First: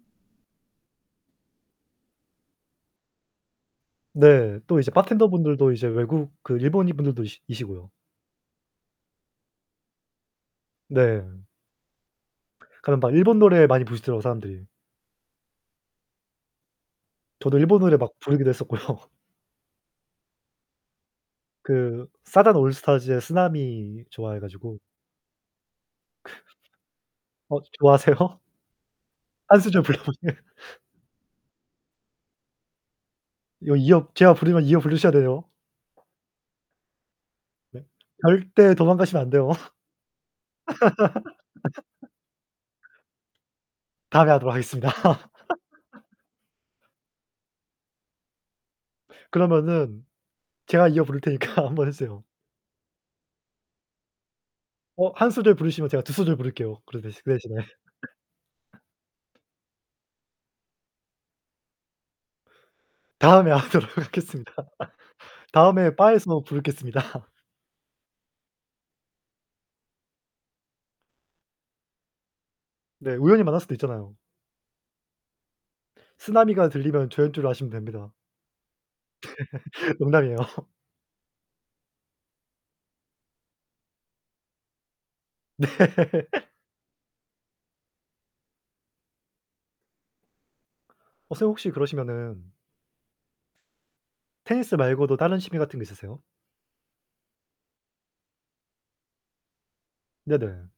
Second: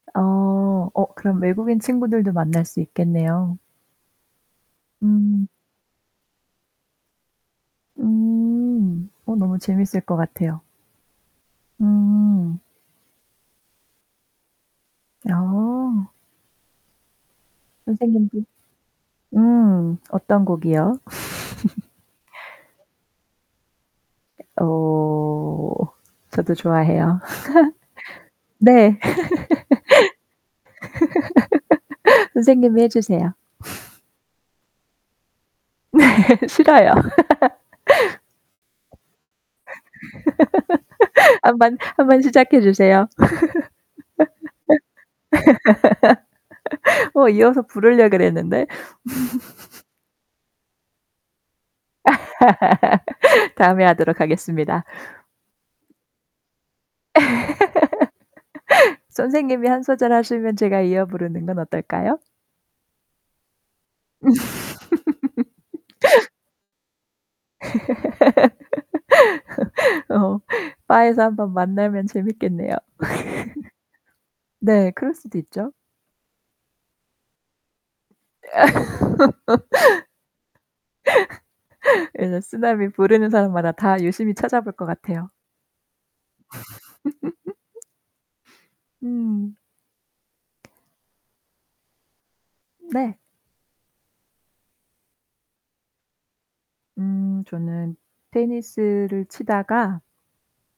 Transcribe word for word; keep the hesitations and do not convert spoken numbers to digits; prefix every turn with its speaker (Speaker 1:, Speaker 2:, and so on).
Speaker 1: 어. 어, 그럼 외국인 친구들도 만날 수 있겠네요.
Speaker 2: 네, 또 이제 바텐더
Speaker 1: 음.
Speaker 2: 분들도 이제 외국 그 일본인 분들도 이시 이시고요.
Speaker 1: 음. 어, 너무 재밌을 것 같아요.
Speaker 2: 네.
Speaker 1: 음.
Speaker 2: 가면 막 일본 노래 많이 부르시더라고요, 사람들이.
Speaker 1: 아.
Speaker 2: 저도 일본 노래 막
Speaker 1: 선생님들
Speaker 2: 부르기도 했었고요.
Speaker 1: 음, 어떤 곡이요?
Speaker 2: 그 사잔 올스타즈의 쓰나미 좋아해
Speaker 1: 에
Speaker 2: 가지고.
Speaker 1: 오. 저도 좋아해요.
Speaker 2: 어 좋아하세요?
Speaker 1: 네.
Speaker 2: 한 소절 불러보세요.
Speaker 1: 선생님이 해 주세요.
Speaker 2: 이거 이어 제가 부르면 이어 부르셔야 돼요.
Speaker 1: 네, 싫어요.
Speaker 2: 네. 절대 도망가시면 안 돼요.
Speaker 1: 한번, 한번 시작해 주세요.
Speaker 2: 다음에 하도록 하겠습니다.
Speaker 1: 어 이어서 부르려 그랬는데.
Speaker 2: 그러면은 제가 이어 부를 테니까 한번 해주세요.
Speaker 1: 다음에 하도록 하겠습니다.
Speaker 2: 어, 한 소절 부르시면 제가 두 소절 부를게요. 그러 대신 그 대신에.
Speaker 1: 선생님이 한 소절 하시면 제가 이어 부르는 건 어떨까요?
Speaker 2: 다음에 하도록 하겠습니다. 다음에 바에서 부르겠습니다.
Speaker 1: 어. 바에서 한번 만나면 재밌겠네요.
Speaker 2: 네, 우연히 만날 수도 있잖아요.
Speaker 1: 네, 그럴 수도 있죠.
Speaker 2: 쓰나미가 들리면 저인줄 아시면 됩니다. 농담이에요.
Speaker 1: 아. 이제 쓰나미 부르는 사람마다 다 유심히 찾아볼 것 같아요.
Speaker 2: 네.
Speaker 1: 음.
Speaker 2: 어 선생님 혹시 그러시면은
Speaker 1: 네.
Speaker 2: 테니스 말고도 다른 취미 같은 게 있으세요?
Speaker 1: 음. 저는 테니스를 치다가
Speaker 2: 네네.